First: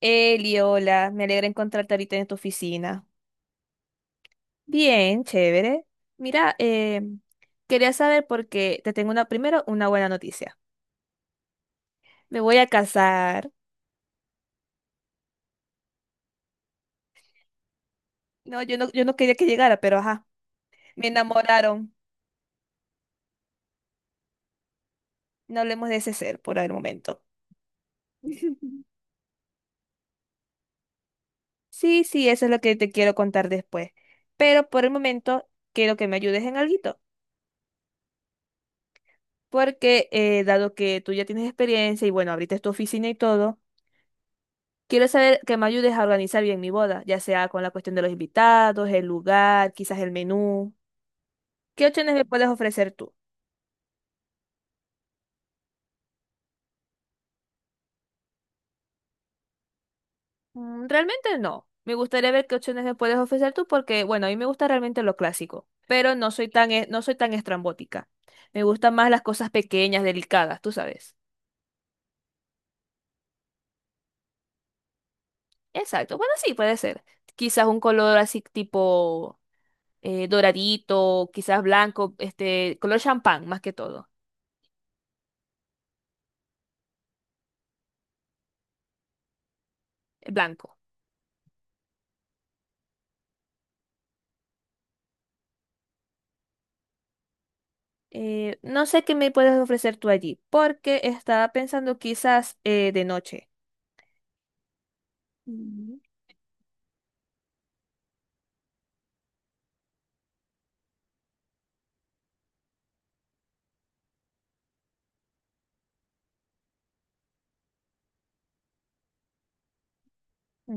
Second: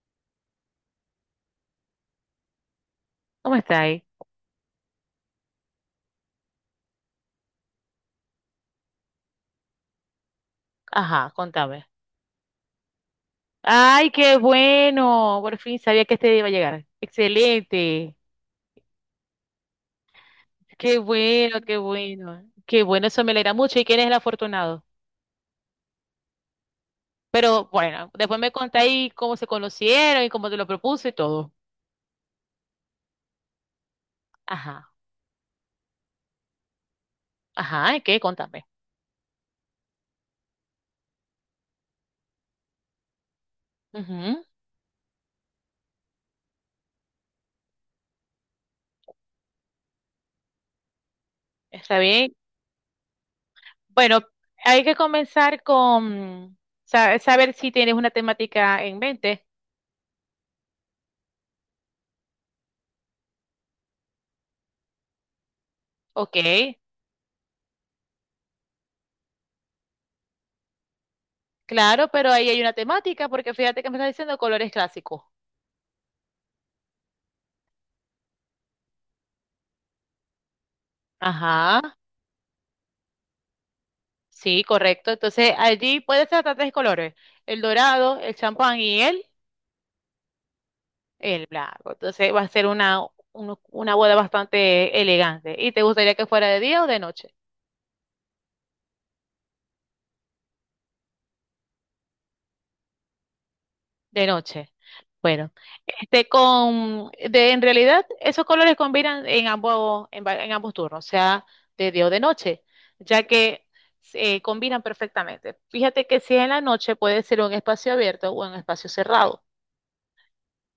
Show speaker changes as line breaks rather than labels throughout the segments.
Eli, hola, me alegra encontrarte ahorita en tu oficina.
¿Cómo está ahí?
Bien, chévere. Mira, quería saber porque te tengo una, primero una buena noticia.
Ajá, contame.
Me voy a casar.
Ay, qué bueno. Por fin sabía que este día iba a llegar. Excelente.
No, yo no quería que llegara, pero ajá,
Qué
me
bueno, qué
enamoraron.
bueno. Qué bueno, eso me alegra mucho. ¿Y quién es el afortunado?
No hablemos de ese ser por el momento.
Pero bueno, después me contáis cómo se conocieron y cómo te lo propuse y todo.
Sí, sí, eso es lo que te quiero contar después. Pero por el
Ajá,
momento quiero que me ayudes en alguito,
ajá, ¿y qué? Contame.
porque dado que tú ya tienes experiencia y bueno, abriste tu oficina y todo,
Ujú,
quiero saber que me ayudes a organizar bien mi boda, ya sea con la cuestión de los invitados, el lugar, quizás el menú. ¿Qué
está
opciones me
bien.
puedes ofrecer tú?
Bueno, hay que comenzar con saber si tienes una temática en mente.
Mm, realmente no. Me gustaría ver qué opciones me puedes ofrecer tú porque, bueno, a mí me gusta realmente lo clásico, pero no
Ok,
soy tan, no soy tan estrambótica. Me gustan más las cosas pequeñas, delicadas, tú sabes.
claro, pero ahí hay una temática porque fíjate que me estás diciendo colores clásicos.
Exacto. Bueno, sí, puede ser. Quizás un color así tipo doradito, quizás
Ajá,
blanco, este, color champán más que todo,
sí, correcto. Entonces allí puede ser hasta tres colores, el dorado, el champán y el,
blanco.
el blanco. Entonces va a ser una boda bastante elegante. ¿Y te gustaría que fuera de día o de noche?
No sé qué me puedes ofrecer tú allí, porque estaba pensando quizás de noche.
De noche. Bueno,
Mm.
este en realidad esos colores combinan en ambos, en ambos turnos, sea, de día o de noche, ya que se combinan perfectamente. Fíjate que si es en la noche puede ser un espacio abierto o un espacio cerrado.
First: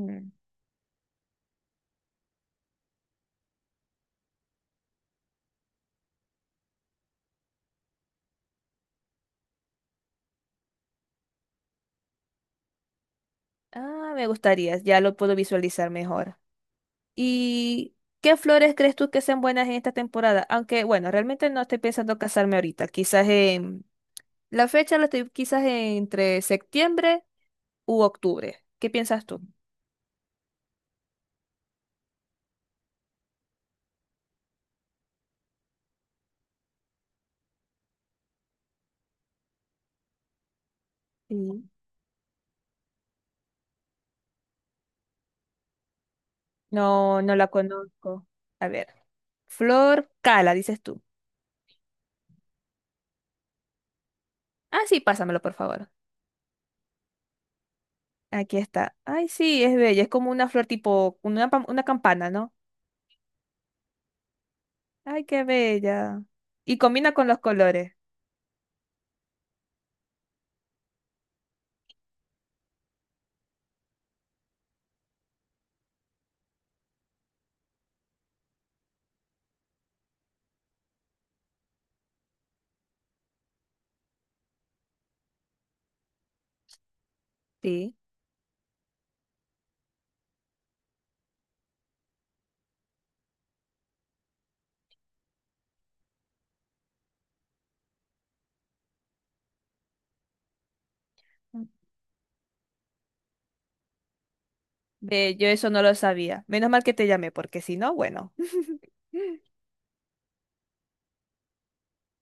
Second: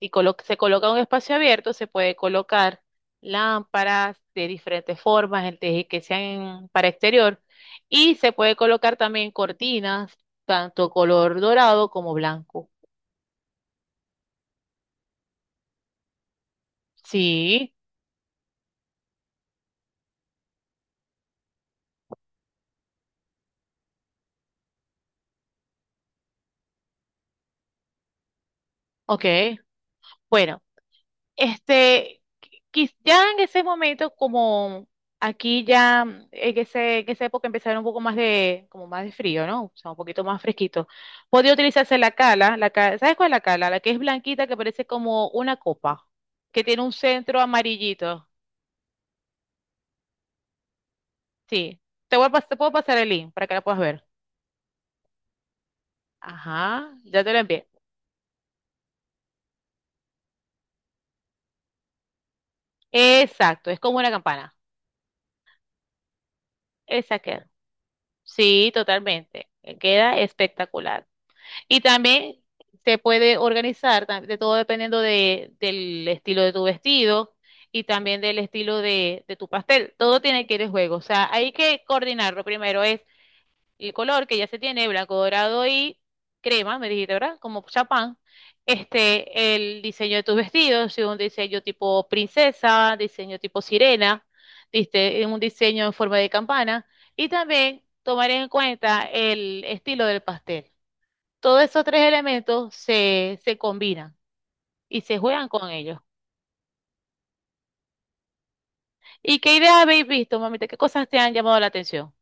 Y se coloca en un espacio abierto, se puede colocar lámparas de diferentes formas, que sean para exterior, y se puede colocar también cortinas, tanto color dorado como blanco.
Ah, me gustaría, ya lo puedo visualizar mejor.
Sí,
¿Y qué flores crees tú que sean buenas en esta temporada? Aunque, bueno, realmente no estoy pensando casarme ahorita, quizás en... La fecha la estoy quizás entre septiembre u octubre. ¿Qué piensas tú?
ok. Bueno. Este, ya en ese momento, como aquí ya en esa época empezaron un poco más de, como más de frío, ¿no? O sea, un poquito más fresquito. Podía
Sí.
utilizarse la cala, ¿sabes cuál es la cala? La que es blanquita, que parece como una copa, que tiene un
No, no
centro
la conozco.
amarillito.
A ver, flor cala, dices tú.
Sí. Te puedo pasar el link para que la puedas ver.
Ah, sí, pásamelo, por favor.
Ajá, ya te lo envié.
Aquí está. Ay, sí, es bella. Es como una flor tipo, una, una campana, ¿no?
Exacto, es como una campana.
Ay, qué bella. Y combina
Esa
con los
queda.
colores.
Sí, totalmente. Queda espectacular. Y también se puede organizar, de todo dependiendo del estilo de tu vestido y también del estilo de tu pastel. Todo tiene que ir en juego. O sea, hay que coordinarlo. Primero es el color que ya se tiene, blanco, dorado y crema, me dijiste, ¿verdad? Como
Sí.
chapán. Este, el diseño de tus vestidos, si un diseño tipo princesa, diseño tipo sirena, diste un diseño en forma de campana. Y también tomar en cuenta el estilo del pastel. Todos
Mm.
esos tres elementos se combinan y se
Ve, yo
juegan
eso
con
no lo
ellos.
sabía. Menos mal que te llamé, porque si no, bueno.
¿Y qué ideas habéis visto, mamita? ¿Qué cosas te han llamado la atención?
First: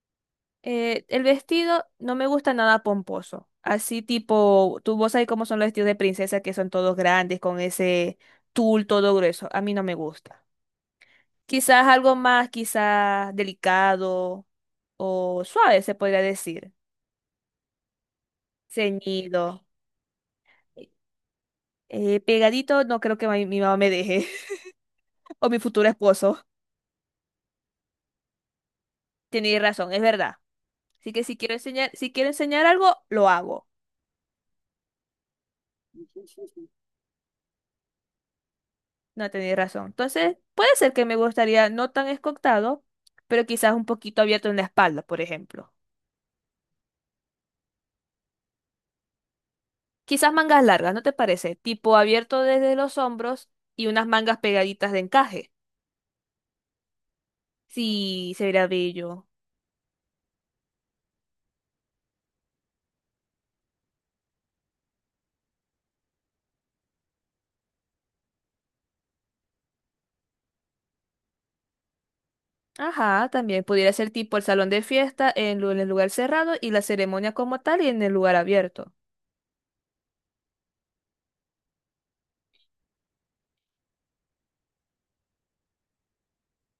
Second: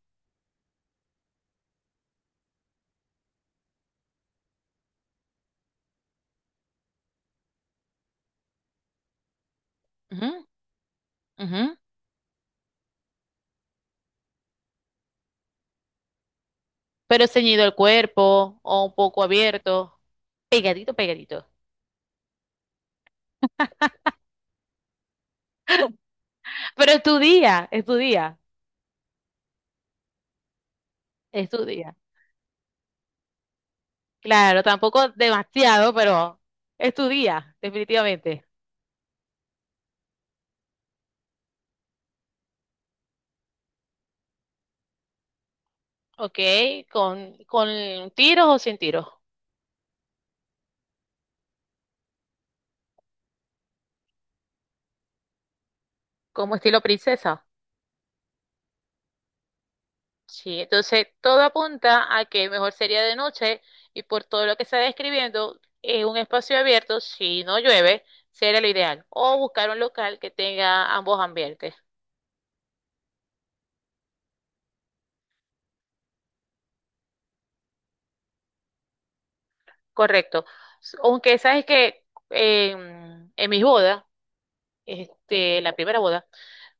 El vestido no me gusta nada pomposo. Así tipo, tú vos sabés cómo son los vestidos de princesa, que son todos grandes, con ese tul todo grueso. A mí no me gusta.
Ujú, ujú.
Quizás algo más, quizás delicado o suave, se podría decir.
Pero ceñido el cuerpo o un poco
Ceñido.
abierto, pegadito, pegadito.
Pegadito, no creo que mi mamá me deje. O mi futuro esposo.
Pero es tu día, es tu día,
Tenéis razón, es verdad. Así que
es tu día.
si quiero enseñar algo, lo hago.
Claro, tampoco demasiado, pero es tu día, definitivamente.
No tenéis razón. Entonces, puede ser que me gustaría no tan escotado, pero quizás un poquito abierto en la espalda, por ejemplo.
Ok, con tiros o sin tiros,
Quizás mangas largas, ¿no te parece? Tipo abierto desde los hombros y unas mangas pegaditas de encaje.
como estilo princesa.
Sí, se vería bello.
Sí, entonces todo apunta a que mejor sería de noche y por todo lo que está describiendo, en un espacio abierto, si no llueve, sería lo ideal. O buscar un local que tenga ambos ambientes.
Ajá, también pudiera ser tipo el salón de fiesta en en el lugar cerrado y la ceremonia como tal y en el lugar abierto.
Correcto. Aunque sabes que en mis bodas, este, la primera boda,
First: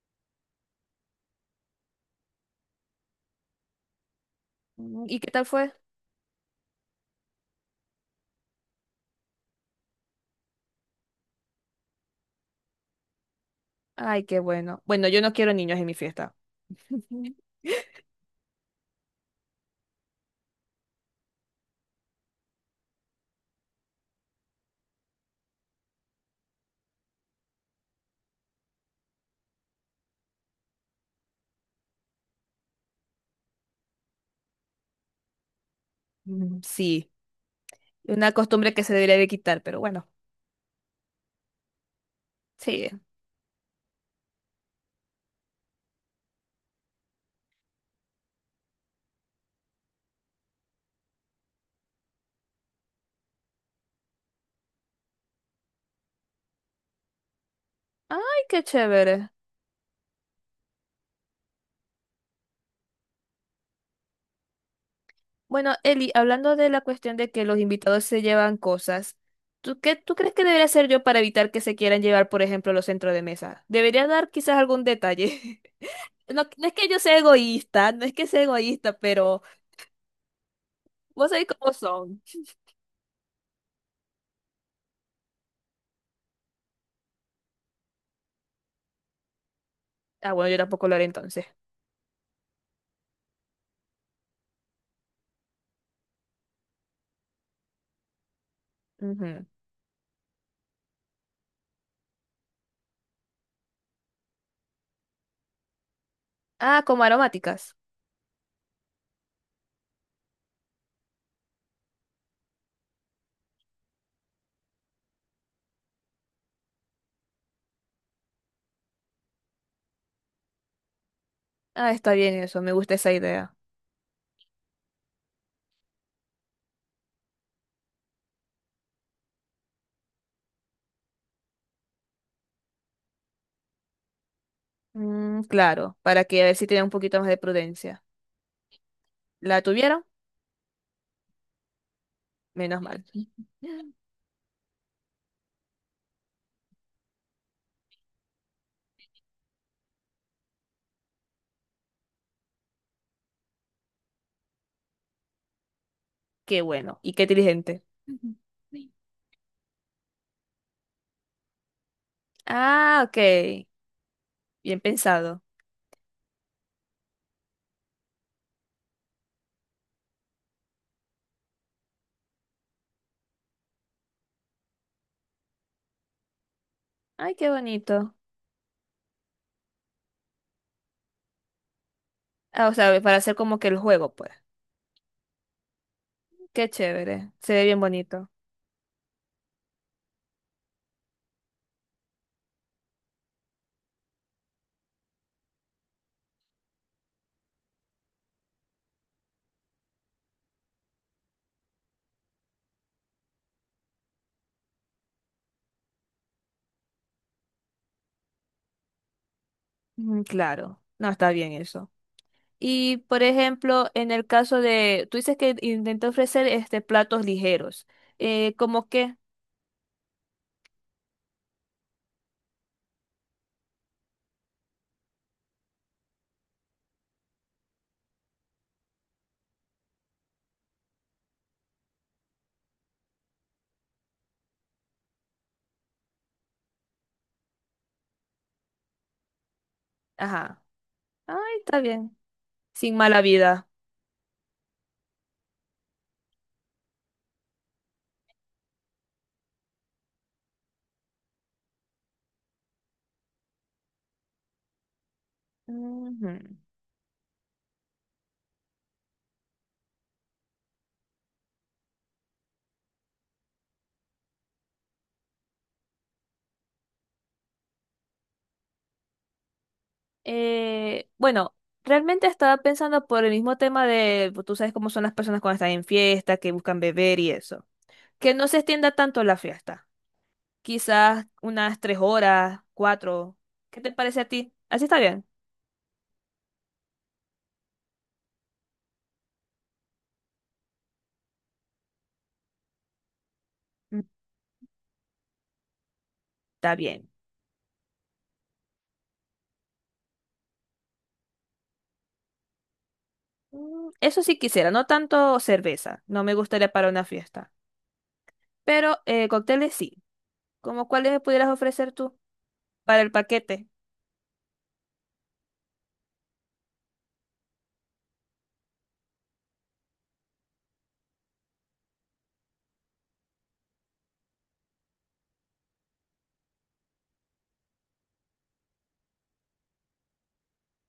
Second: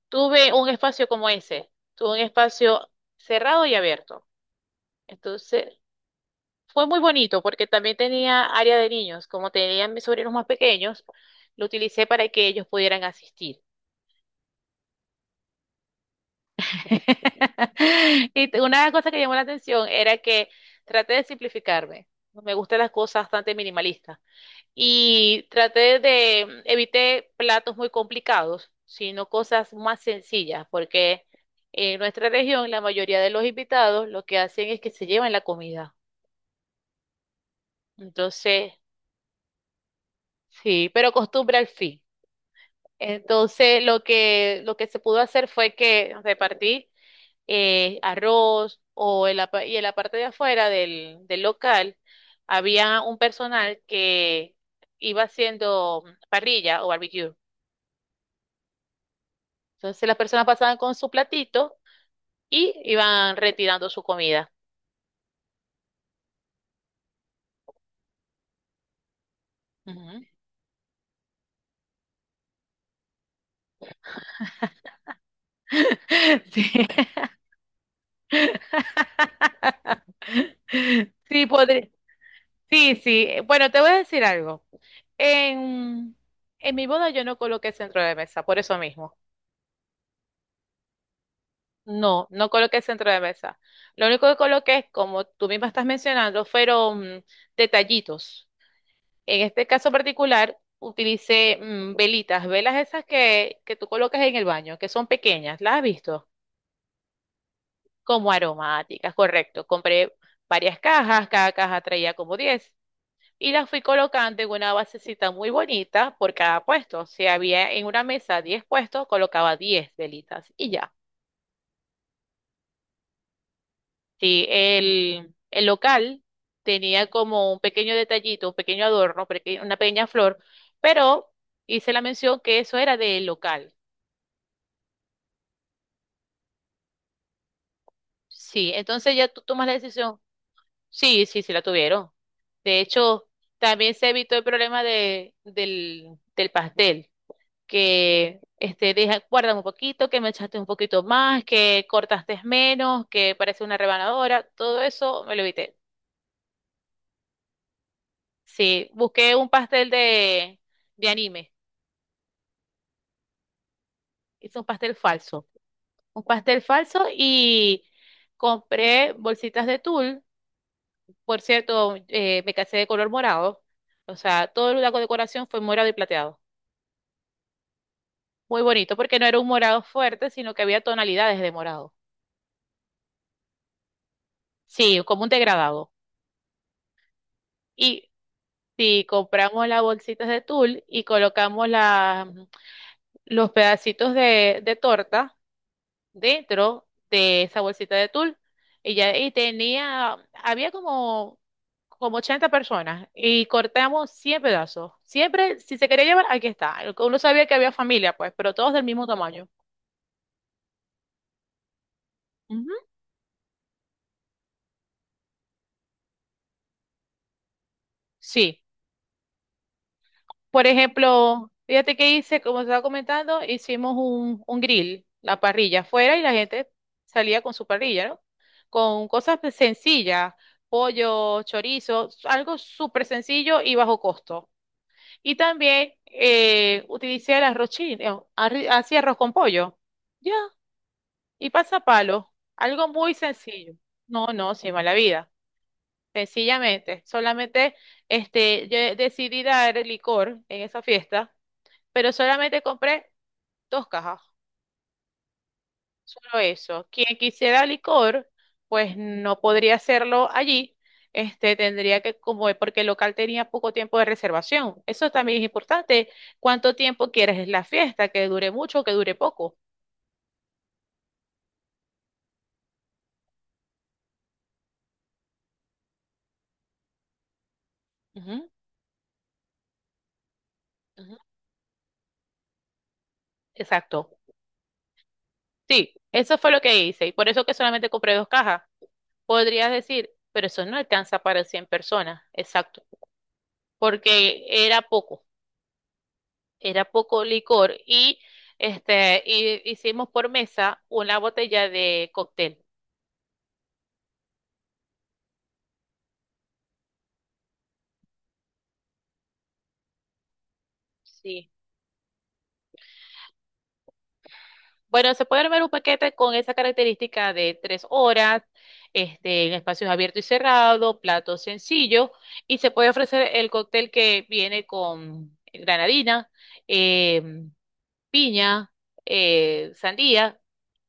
tuve un espacio como ese. Tuve un espacio cerrado y abierto.
Mm, ¿y qué tal fue?
Entonces, fue muy bonito porque también tenía área de niños. Como tenían mis sobrinos más pequeños, lo utilicé para que ellos pudieran asistir.
Ay, qué bueno. Bueno, yo no quiero niños en mi fiesta.
Una cosa que llamó la atención era que traté de simplificarme. Me gustan las cosas bastante minimalistas. Y evité platos muy complicados, sino cosas más sencillas, porque en nuestra región la mayoría de los invitados lo que hacen es que se llevan la comida.
Mm, sí, una costumbre
Entonces,
que se debería de quitar, pero bueno,
sí, pero costumbre al fin.
sí.
Entonces, lo que se pudo hacer fue que repartí arroz o y en la parte de afuera del local había un personal que iba haciendo parrilla o barbecue.
Ay, qué chévere.
Entonces, las personas pasaban con su platito y iban retirando su comida.
Bueno, Eli, hablando de la cuestión de que los invitados se llevan cosas, ¿tú qué tú
Ujú.
crees que debería hacer yo para evitar que se quieran llevar, por ejemplo, los centros de mesa? Debería dar quizás algún detalle. No, no es que
Sí.
yo sea egoísta, no es que sea egoísta, pero vos sabés
Sí,
cómo
podría.
son.
Sí, sí. Bueno, te voy a decir algo. En, en mi boda yo no coloqué centro de mesa, por eso mismo.
Ah, bueno, yo tampoco lo haré entonces.
No, no coloqué centro de mesa. Lo único que coloqué es, como tú misma estás mencionando, fueron detallitos. En
Ujú.
este caso particular, utilicé velitas, velas esas que tú colocas en el baño, que son pequeñas, ¿las has visto?
Ah, como aromáticas.
Como aromáticas, correcto. Compré varias cajas, cada caja traía como 10 y las fui colocando en una basecita muy bonita por cada puesto. Si había en una mesa 10 puestos, colocaba 10 velitas y ya.
Ah, está bien eso, me gusta esa idea.
Sí, el local tenía como un pequeño detallito, un pequeño adorno, una pequeña flor, pero hice la mención que eso era del local.
Mm, claro, para que a ver si tenía un poquito más de prudencia.
Sí, entonces ya tú
¿La
tomas la
tuvieron?
decisión. Sí, sí, sí la tuvieron. De
Menos mal.
hecho, también se evitó el problema del pastel, que este, deja, guardan un poquito, que me echaste un poquito más, que cortaste menos, que parece una rebanadora, todo eso me lo evité.
Qué bueno y qué inteligente.
Sí, busqué un pastel de anime.
Ah, ok.
Hice un
Bien
pastel
pensado.
falso. Un pastel falso y compré bolsitas de tul. Por cierto, me casé de color morado. O sea, toda la decoración fue morado y plateado.
Ay, qué bonito.
Muy bonito, porque no era un morado fuerte, sino que había tonalidades de morado.
Ah, o sea, para hacer como que el juego, pues.
Sí, como un degradado.
Qué chévere. Se ve bien
Y
bonito.
si compramos las bolsitas de tul y colocamos los pedacitos de torta dentro de esa bolsita de tul, y ya y había como 80 personas y cortamos 100 pedazos. Siempre, si se quería llevar, aquí está. Uno sabía que había familia, pues, pero todos del mismo tamaño.
Mm, claro. No, está bien eso.
Ujú.
Y, por ejemplo, en el caso de, tú dices que intenté ofrecer este platos ligeros.
Sí.
¿Cómo qué?
Por ejemplo, fíjate que hice, como estaba comentando, hicimos un grill, la parrilla afuera y la gente salía con su parrilla, ¿no? Con cosas pues, sencillas, pollo, chorizo, algo súper sencillo y bajo costo. Y también utilicé el arroz chino, hacía arroz con pollo. Ya,
Ajá. Ay,
y
está bien.
pasapalo, algo
Sin
muy
mala vida.
sencillo. No, no, sin mala vida. Sencillamente, solamente este, yo decidí dar licor en esa fiesta, pero solamente compré dos cajas,
Ujú.
solo eso. Quien quisiera licor, pues no podría hacerlo allí. Este, tendría que, como porque el local tenía poco tiempo de reservación. Eso también es importante. ¿Cuánto tiempo quieres la fiesta? Que dure mucho, o que dure poco.
Bueno, realmente estaba pensando por el mismo tema de, pues, tú sabes cómo son las personas cuando están en fiesta, que buscan beber y eso. Que no
Ujú,
se extienda tanto la fiesta.
ujú.
Quizás unas 3 horas, cuatro. ¿Qué te
Exacto.
parece a ti? ¿Así está bien?
Sí, eso fue lo que hice y por eso que solamente compré dos cajas. Podrías decir, pero eso no alcanza para 100 personas, exacto,
Mm,
porque
está
era
bien.
poco licor y este y hicimos por mesa una botella de cóctel.
Mm, eso sí quisiera, no tanto cerveza. No me gustaría para una fiesta. Pero cócteles sí. ¿Cómo cuáles me pudieras
Sí.
ofrecer tú para el paquete?
Bueno, se puede armar un paquete con esa característica de 3 horas, este, en espacios abiertos y cerrados, platos sencillos, y se puede ofrecer el cóctel que viene con granadina, em, piña, sandía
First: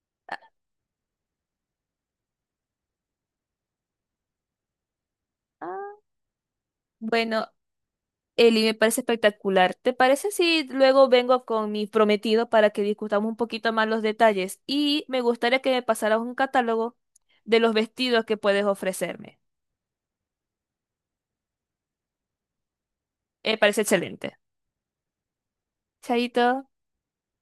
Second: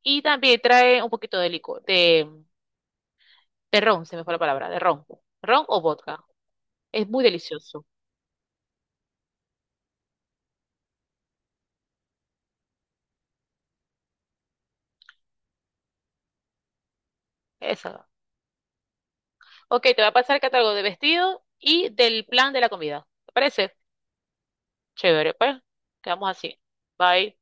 y
Ah,
también trae un poquito de licor, de ron, se me fue la palabra, de ron, ron o
ah.
vodka. Es muy
Bueno,
delicioso.
Eli, me parece espectacular. ¿Te parece si luego vengo con mi prometido para que discutamos un poquito más los detalles? Y me gustaría que me pasaras un catálogo de los
Esa.
vestidos que puedes ofrecerme.
Ok, te voy a pasar el catálogo de vestido y del plan de la comida. ¿Te
Me
parece?
parece excelente.
Chévere, pues. Quedamos
Chaito.
así. Bye.